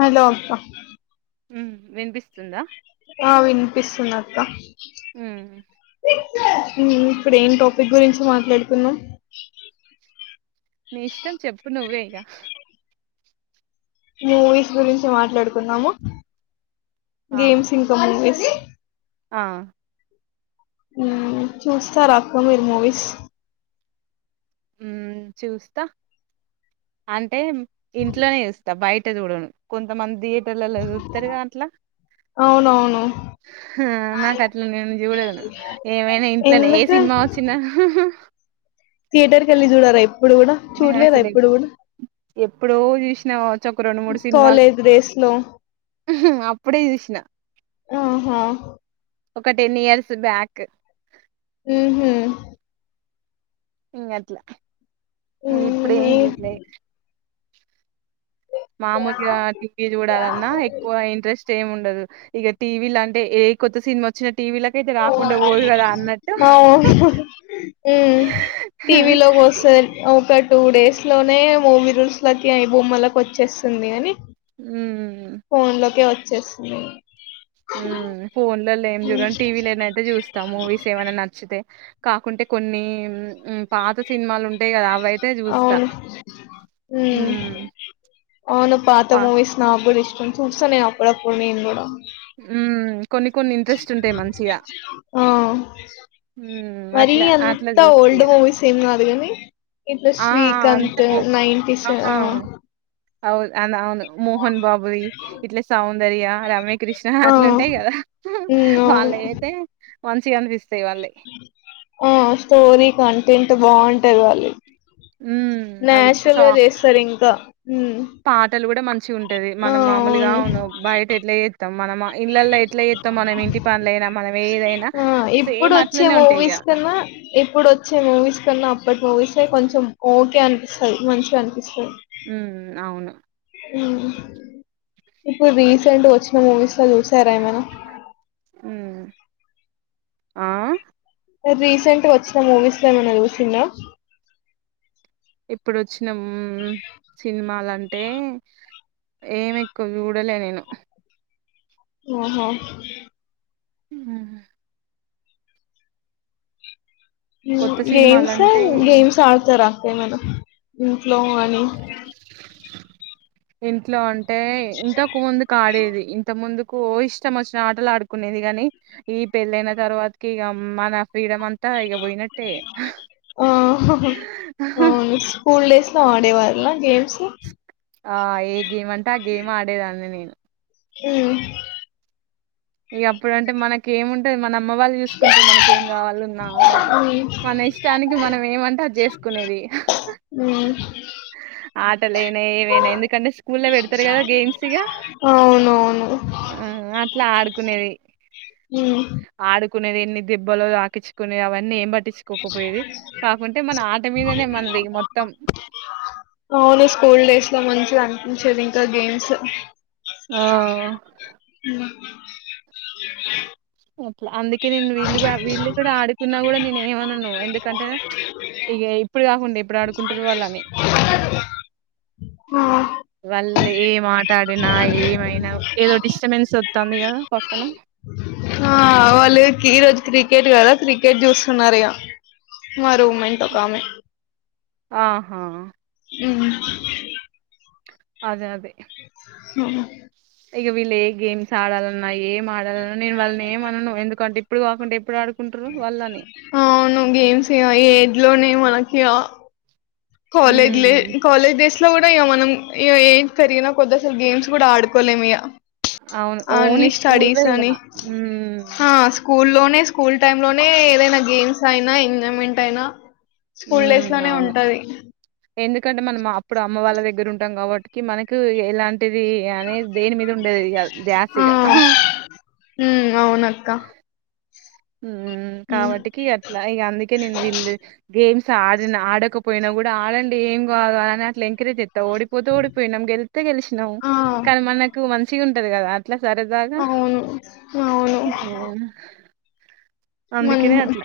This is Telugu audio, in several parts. హలో అక్క హమ్ వినిపిస్తుంద ఆ వినిపిస్తుంది అక్క హమ్ ఇప్పుడ ఏం టపిక్ గురించి మాట్లాడుకున్నాం నీ ఇష్టం చెప్పు నువ్వే ఇగ మూవీస్ గురించి మాట్లాడుకుందాము ఆ గేమ్స్ ఇంక మూవీస్ ఆ హమ్ చూస్తార అక్క మీరు మూవీస్ ఉ చూస్తా అంటే ఇంట్లోనే ఇస్తా బయ్ టె చూడను కొంతమంది లలో సూత్తరు కదా అట్ల అవునవును హమ్ నాకు అట్ల నేను చూడను ఏమైనా ఇంట్లో ఏ ఎందుకు సినిమా వచ్చిన థియేటర్ కెళ్ళి జూడలే ఇప్పుడు గుడా నేను చూడలేదా అసలు ఎప్- ఇప్పుడు కూడా ఎప్పుడో చూసినావా కాలేజ్ డేస్లో హమ్ అప్పుడే చూసిన ఆహా ఒక టెన్ ఇయర్స్ బ్యాక్ మ్ హూ ఇంగట్ల మ్ ఇప్పుడేం జూడ్లె మామూలుగా టీవీ జూడాలన్నా ఎక్కువ ఇంట్రెస్ట్ ఏం ఉండదు ఇగ టీవీలంటే ఏ కొత్త సినిమా వచ్చిన టీవీలకైతే రాకుండా పోదు కదా అన్నట్టు అవు హమ్ టీవీలో ఎ వస్త ఒకటి టూ డేస్లోనే మూవీ రూల్స్ లాకి ఐ బొమ్మలకి వచ్చేస్తుంది అని మ్ ఫోన్లోకి వచ్ చేస్తున్నాయి మ్ ఫోన్లలో ఏం చూడ గాని టీవీలోనైతే చూస్తాం మూవీస్ ఏమైనా నచ్చితే కాకుంటే కొన్ని హ్మ్ పాత సినిమాలు ఉంటాయి కదా అవయితే చూస్తా అవును మ్ హ్మ్ అవును పాత పా మూవీస్ నాగుడా ఇష్టం చూస్తనే అప్పుడప్పుడు నేను గూడా మ్ ఆ హ్మ్ మరీ అట్లా అట్లా అంత చూస్తా ఓల్డ్ ఇగ మూవీస్ ఏం గాదు గానీ ఇట్లా ఆ ఆ అంత శ్రీకాంత్ ఓ నైంటీస్ ఆ అవును అ అవును మోహన్ బాబువి ఇట్ల సౌందర్య రమ్య కృష్ణ ఆ అట్ల ఉంటయి గదా ఉమ్ వాళ్ళ అవును ఐతే మంచి గనిపిస్త ఆ స్టోరి కంటెంట్ ట్ బావుంటయ్ వాళ్ళయి మ్ అవి సా ఇంకా ఉమ్ పాటలు గూడా మంచిగుంటది మనం మామూలుగా అవును బయట ఎట్ల చే త్తం మనమా మనం ఏదైనా ఆ ఇప్పుడు సేమ్ వచ్చే అట్లనే ఉంటాయి ఇక మూవీస్ కన్నా ఇప్పుడువచ్చే మూవీస్ కన్నా అప్పటి మూవీస్ ఏ కొంచెం ఓకే అనిపిస్తది మంచిగా అనిపిస్తది మ్ అవును మ్ ఇప్పుడు రీసెంట్ వచ్చిన మూవీస్ లో చూస్ తారేమైనా ఉమ్ ఆ రీసెంట్ గా వచ్చిన మూవీస్ ఏమైనా జూసిండా ఇప్పుడు వచ్చిన మ్ సినిమాలంటే ఏం ఎక్కువ చూడలే నేను ఆహో ఉమ్, కొత్త గేమ్స్ సినిమాలంటే గేమ్స్ ఆడతారా ప్రేమలో ఇంట్లో అని ఇంట్లో అన్ టే ఇంతక ముందుకు ఆడేది ఇంత ముందు కు ఇష్టం వచ్చిన ఆటలు ఆడుకునేది గాని ఈ పెళ్ళైన తర్వాతకి ఇగ మన ఫ్రీడమ్ అం తా ఇగ పోయినట్టే ఆ ఆడేవాళ్ళా గేమ్స్ ఆ ఏ గేమ్ అంటే ఆ గేమ్ ఆడేదాన్ని నేను ఉమ్మ్ ఇగ అప్పుడుంటే మనకి ఏముంటది మనం మ్మ్ వాళ్ళు చూసుకుంటు మన ఏం కావాలన్నా మ్మ్ మన ఇష్టానికి మనం ఏమంటే అది చేసుకునేది మ్మ్ ఆటలైనా ఏదైనా ఎందుకంటే స్కూల్ ల పెడతారు కదా గేమ్స్ ఇగ అవునవును అలా కునేది మ్మ్ ఆడు కునేది ఎన్ని దెబ్బలో తాకిచ్చుకునేది అవన్నీ ఏంబట్ మీదనే మనది మొత్తం అవును స్కూల్ డేస్ లో మంచిగన్ ఉంచేది ఇంక గేమ్స్ ఆ బ అట్లా అందుకే నేను వీళ్ళు కూడా వీళ్ళు కూడా ఆడుకున్నా కూడా నేను ఏమనను ఎందుకంటే ఇగ ఇప్పుడు కాకుంటే ఎప్పుడు ఆడుకుంటది వాళ్ళు అని ఆ వాళ్ళు ఏం ఆట ఆడినా ఏమైనా ఏదో డిస్టబెన్స్ వస్తుంది కదా పక్కన ఆ వాళ్ళకి ఈ రోజు క్రికెట్ కదా క్రికెట్ చూస్తున్నారు ఇగ మా రూమ్మెంట్ ఒక ఆమె ఆహా ఉమ్ అదే అదే హ ఇగ వీళ్ళు ఏ గేమ్స్ ఆడాల నా ఏం ఆడలన్నా నేను వాళ్ళని ఏమనను ఎందుకంటే ఇప్పుడు కాకుంటే ఎప్పుడడ్ అవును గేమ్స్ ఎ జ్ లోనే మనకి ఆ కాలేజ్ లే ఉమ్. కాలేజ్ డేస్ ఇట్లో కూడా ఇగ మనం ఇగ ఏజ్ పెరిగిన కొద్ది అసలు గేమ్స్ కూడా ఆడుకోలేం ఇగ అవును ఓన్లీ స్కూల్ ఏ ఇగ హు స్కూ లోనే స్కూల్ టైమ్ లోనే ఏదైనా గేమ్స్ అయినా ఎంజాయ్మెంట్ అయినా స్కూల్ డేస్ హ్మ్ లోనే అవును ఉంటది ఎందుకంటే మనం అప్పుడు అమ్మ వాళ్ళ దగ్గర ఉంటాం కాబట్టి మనకు ఎలాం టీది అనేది దేని మీద ఉండేది కాదు ద్యాసిగా హు అవునక్క హు కాబట్టికి అట్లా ఇగ అందుకే నేను వీళ్ళు గేమ్స్ ఆడిన ఆడకపోయినా కూడా ఆడండి ఏం కాదు అని ఎంకరేజ్ చెస్తా ఓడిపోతే ఓడిపోయినాం గెళ్తే గలిశినాం ఆ కానీ మనకు మంచిగుం టది కదా అట్లా సరదాగా అవును అవును మన్ అందుకేనేే అట్ల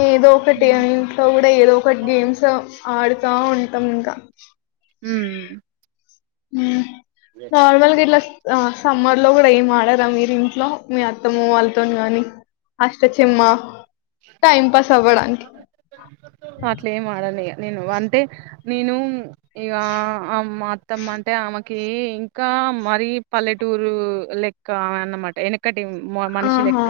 ఏదో ఒకటి ఇంట్లో కూడా ఏదో ఒకటి గేమ్స్ ఆడు గా ఉంటాం ఇంకా మ్ హు నర్మల్గిట్లా ఆ సమ్మర్ లో కూడా ఏం ఆడారా మీరు ఇంట్లో మీ అత్తమ్మ వాళ్ళతో గాని అష్టచమ్మ టైం పాస్ అవ్వడానికి అట్లే ఏం ఆడనిగ నేను వంటే నేను ఇగ అమ్మ త్ మత్తం అంటే ఆమెకి ఇంకా మరీ పల్లెటూరు లెక్క ఆమె అన్నమాట ఎనకట్ టీ ఆహా మనిషులెక్క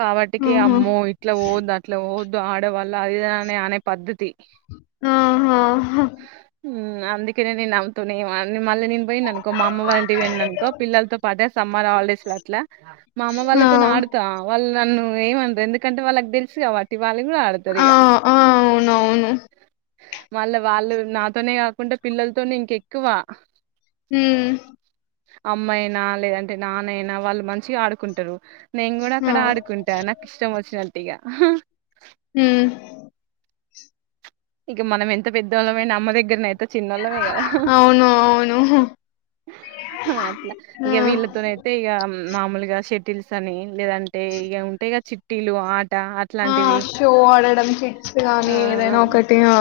కాబట్టికి ఆహా అమ్మో ఇట్లా పోవద్దు అట్లా పోవద్దు ఆడ వల్ల అది ఇది అనే పద్ధతి ఆహ హు అందుకనే నేను ఆమెతోని ఎం ఆన్ మళ్ళీ నేన్ పోయిన్ననుకో మా అమ్మ వాళ్ళంటికి పోయిననుకో పిల్లతో పాటే సమ్మర్ హాలిడేస్ లో అట్ల మా అమ్మ ఆ వాళ్ళతో నా ఆడుతా వాళ్ళ నన్ను ఏమానరు ఎందుకంటే వాళ్ళకి తెలిసి కాబ వాళ్ళు కూడా ఆడుతారు ఆ ఇగ ఆ అవునవును వాళ్ళ వాళ్ళు నాతోనే కాకుండా పిల్లలతోనే ఇంక ఎక్కువ హ్మ్ అమ్మాయినా లేదంటే నాన్నయినా వాళ్ళు మంచిగా ఆడుకుంటురు నేను కూడా ఆ అక్కడ ఆడుకుంటా నాకు ఇష్టం వచ్చిన టిగా హ్మ్ ఇక మనం ఎంత పెద్దవాళ్ళమైన అమ్మ దగ్గరనయి ఇక చిన్నోళ్ళమే కదా అవును అవును అట్ల ఇక ఆ వీళ్ళతోనయితే ఇగ మాములుగా సే తెల్సానిన్ లేదంటే ఇగ ఉంటాయి కదా చిట్ టిలు ఆ ఆ అట్లాంటివి షో ఆడడం కిడ్స్ గానీ ఆ ఏదైనా ఒకటి ఆ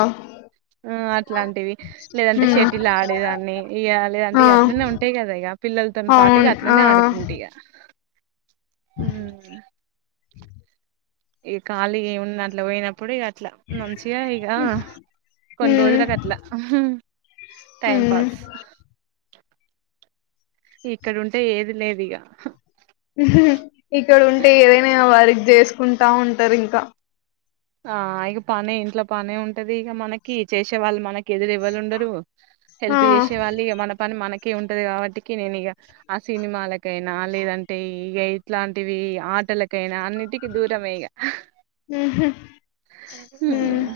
ఆ అట్లాంటివి లేదంటే హ్మ్ శేటిల్ ఆడేదాన్ని ఇగ లేదంట ఆ ఇ అట్లనే ఉంటాయి కదా ఇగ పిల్లలతో పాటుగా అవును ఆ అట్లనే ఆడుకుంటి ఇగ హ్మ్ ఈ ఖాళీగా ఏమున్న అట్ల పోయినప్పుడు ఇగ ట్ల మంచిగా ఇగ కొన్ని హ్మ్ రోజుల కట్ల టైమ్ హ్మ్ పాస్ ఇక్కడ ఉంటే ఏది లేదు ఇగ ఇక్కడ ఉంటే ఏదైనా వర్క్ చేసుకుంటా ఉంటారు ఇంకా ఆ ఇగ పనే ఇంట్లో పనే ఉంటది ఇగ మనకి చేసే వాళ్ళు మన ఎదురు ఎవరు ఉండరు ఆ హెల్ప్ చేసే వాళ్ళు మన పని మన ఉంటది కాబట్టి నేను ఇగ ఆ సినిమాలకైనా లేదంటే ఇట్లాంటివి ఆటల కైన అన్నిటికి దూరమే ఇగ ఉహు హ్మ్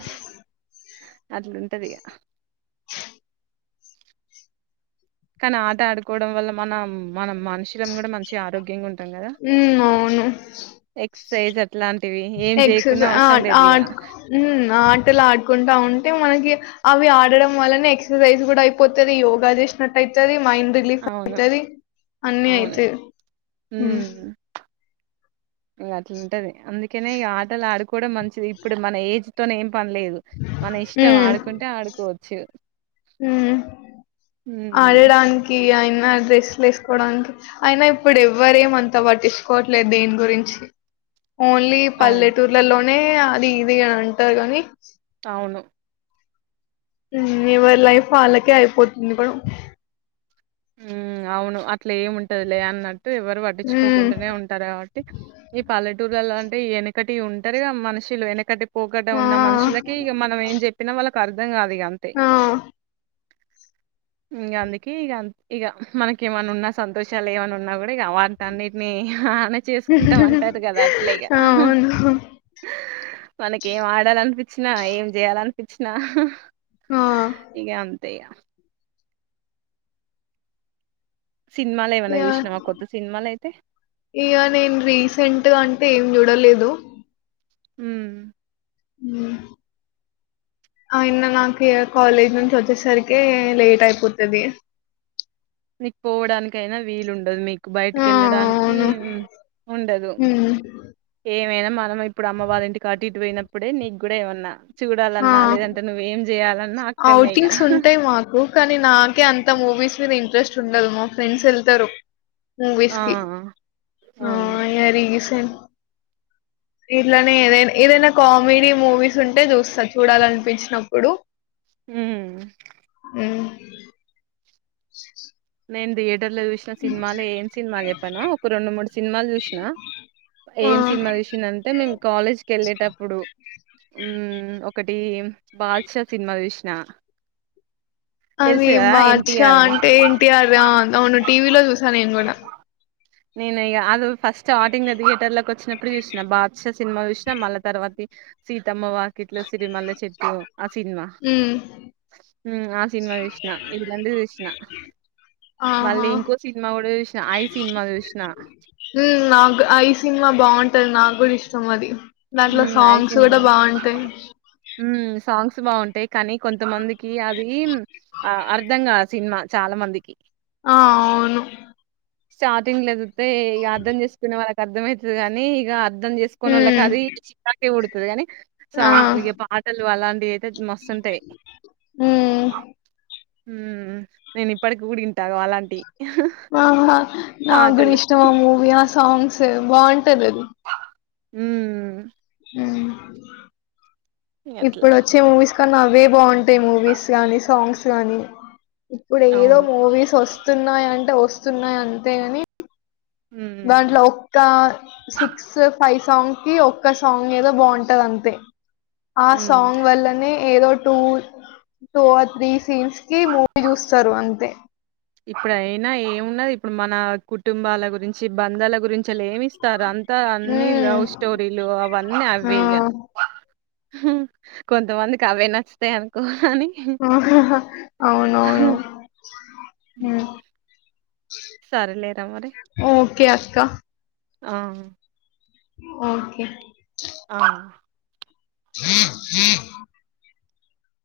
అట్ల ఉంటది ఇగ కానీ ఆట ఆడుకోవడం వల్ల మనం మనం మనుషులం కూడా మంచి గ ఆరోగ్యంగా ఉంటాం కదా హ్మ్ ఎక్స సే జ్ ఎక్ససై ఆ ఇగ ఆట్ హ్మ్ ఆటలా ఆ కుంటా ఉంటే మనకి అవి ఆడడం వలన ఎక్సర్సైజ్ కూడా అయిపోతది యోగ చేసినట్టు అయితది మైండ్ రిలీఫ్ అవును అయితది అన్ని అవును అయితాయి హ్మ్ ఉమ్ ఇగ అట్లుంటది అందుకనే ఆటలు ఆడుకోవడం మంచిది ఇప్పుడు మన ఏజ్ తోనే ఏం పనిలేదు మన ఇష్టం ఆడుకుంటే ఆడుకోవచ్చు ఊమ్ ఉమ్ ఆడడానికి అయిన్ అ డ్రెస్లు వేసుకోవడానికి అయినా ఇప్పుడు ఎవ్వర ఏమ అంతా బట్టిచుకోవట్లేదు దీని గురించి ఓన్లీ అవును పల్లెటూర్లలో నే అది ఇది అని అంటారు గానీ అవును ఊ ఎవరి లైఫ్ వాళ్ళకే అయిపోతుంది ఇగ ఊ అవును అట్లా ఏముంటదిలే అన్నట్ ఎవరు మ్మ్ వడ్డించుకోకుండానే ఉంటారు గాబట్టి ఈ పలెటూరు గలంటే ఎనకటి ఉంటారుగా మనుషులు ఎనకటి పోకట ఆ ఉన్న మనుషులకి ఇక మనం ఏం చెప్పినా వాళ్ళకు కర్థం గాద్ ఇ అంతే ఆ ఇంగాదికే ఇగ న్ ఇగ మనకి ఏమనా ఉన్నా సంతోషాలు ఏమన్నా ఉన్నా గూడా ఇగ వంటన్నిటిని మే చేకుంటాం అంటారు గదా అట్లే ఆ అవును మన ఏం ఆడాలనిపించిన ఏంజేయలన్ ఇచ్చిన హ హ ఆ ఇగ అం తిగా సినిమాలు ఏమన్నా ఆ చూసినావా కొత్త సినిమాలు అయితే ఇగ నేను రీసెంట్గా అంటే ఏం చూడలేదు హలో ఊ ఊ ఐనా నాకిగ కాలేజ్ నుంచి ఒచ్చేసరికి లేట్ అయిపోతది మీకు పోవడానికయినా వీలు ఉండదు మీకు బయటికి ఆ కెళ్ళడానికి అవును ఊ ఉండదు మ్మ్ ఏ మా మ ఇప్పుడు అమ్మ వారి ఇంటి కాట్ ఇటు పోయినప్పుడే నీకు కూడా ఏమన్నా ఆ చూడాలన్నా లేదంటే నువ్వేం చేయాలన్నా అక్కడనే ఇగ అఔటింగ్స్ ఉంటాయి మాకు కానీ నాకే అంత మూవీస్ మీరు ఇంట్రెస్ట్ ఉండదు మా ఫ్రెండ్స్ ఎళ్తరు ఆ విసిగి ఆ ఇగ రీసేన్ ఇట్లనే ఏదై ఏదైనా కామెడీ మూవీస్ ఉంటే జూస్తా చూడాలనిపించినప్పుడు ఊ ఉ నేన్ దేడ్ టర్లో చూసినా సినిమాలు ఏం సినిమాలు చెప్పనా ఒక రెండు మూడు సినిమాలు చూసిన ఆ ఏం సినిమా చూసినా అంటే మేము కాలేజ్ కేళ్ళేటప్పుడు మ్మ్ ఒకటి బాద్ష సినిమా చూసిన అది తెలుసు కదా బాష్ద ఎన్టీఆర్ది అంటే ఏంటిఆర్ అవును టీవీలో చూసా నేను కూడా నేన్ ఇక అదు ఫస్ట్ స్టార్టింగ్ థియేటర్ల కి వచ్చినప్పుడు చూసినా బా స్ద సినిమా చూసినాం మళ్ళ తర్వాత ఇప్ సీతమ్మ వాకిట్ ట్లో సిరిమల్ల చెట్టు ఆ సినిమా ఉమ్ మ్మ్ ఆ సినిమా చూస్నా ఇదిలాంటి చూస్నా మళ్ళీ ఆహా ఇంకో సినిమా కూడా చూస్నా ఐ సినిమా చూస్ హ్మ్ నాకు ఐ సినిమా బాగుంన్ టద్ నా గూడా ఇష్టం అది దాంట్లో మ్మ్ ఐ సాంగ్స్ కూడా సినిమా బాగుంటాయి హ్మ్ సాంగ్స్ బాగుంటాయి కానీ కొంతమందికి అది ఆ అర్ధంగాద్ సినిమా చాలా మందికి ఆ అవును స్టార్టింగ్ లేదు తే ఇగా అర్థం చేసుకునే వాళ్ళక్ అర్థమయితది గానీ ఇగా అర్ధం చేసుకొనోళ్లకి ఉమ్ అది చాకి ఉడతది గానీ సాంగ్ ఆ ఇగ పాటలు అలాంటివి అయితే మస్తుంటాయి హ్మ్ హ్మ్ నేను ఇప్పటికి గూడ ఇంట గు అలాంటి వామ్మ నా గూడ ఇష్టం ఆ మూవి ఆ సాంగ్ స్ బాగుంటది అది హుమ్ అట్లా. ఇప్పుడోచ్చే మూవీస్ క్క నవే బాగుంటాయి మూవీస్ గానీ, సాంగ్స్ గానీ. ఇప్పుడు ఏదో అవును. మూవీస్ వస్తున్నాయంటే వో స్తున్నాయి అంతే గాని దాంట్లో హ్మ్. ఒక్క సిక్స్ ఫై సాంగ్ కి ఒక్క సాంగ్ ఏదో బాగుంటది అంతే ఆ హ్మ్. సాంగ్ వల్లనే ఏదోట్ టూ ఆర్ త్రీస్ సీన్స్ కి మూవీ చూస్తరు అంతే ఇప్పుడ అయినా ఏమున్నది ఇప్పుడు మన కుటుంబాల గురించి బంధాల గురించి అలా ఏమిస్త ఇస్తారు అంతా అన్నిీ హ్మ్ లవ్ స్టోరీలు అవన్నీ ఆ అవే ఇక కొంతమందికి అవే నచ్చుతాయి అనుకో అని అవునవును ఉ హ్మ్ సార్ లేరా మరి [inaudible] ఆ ఓకే ఆ [inaudible]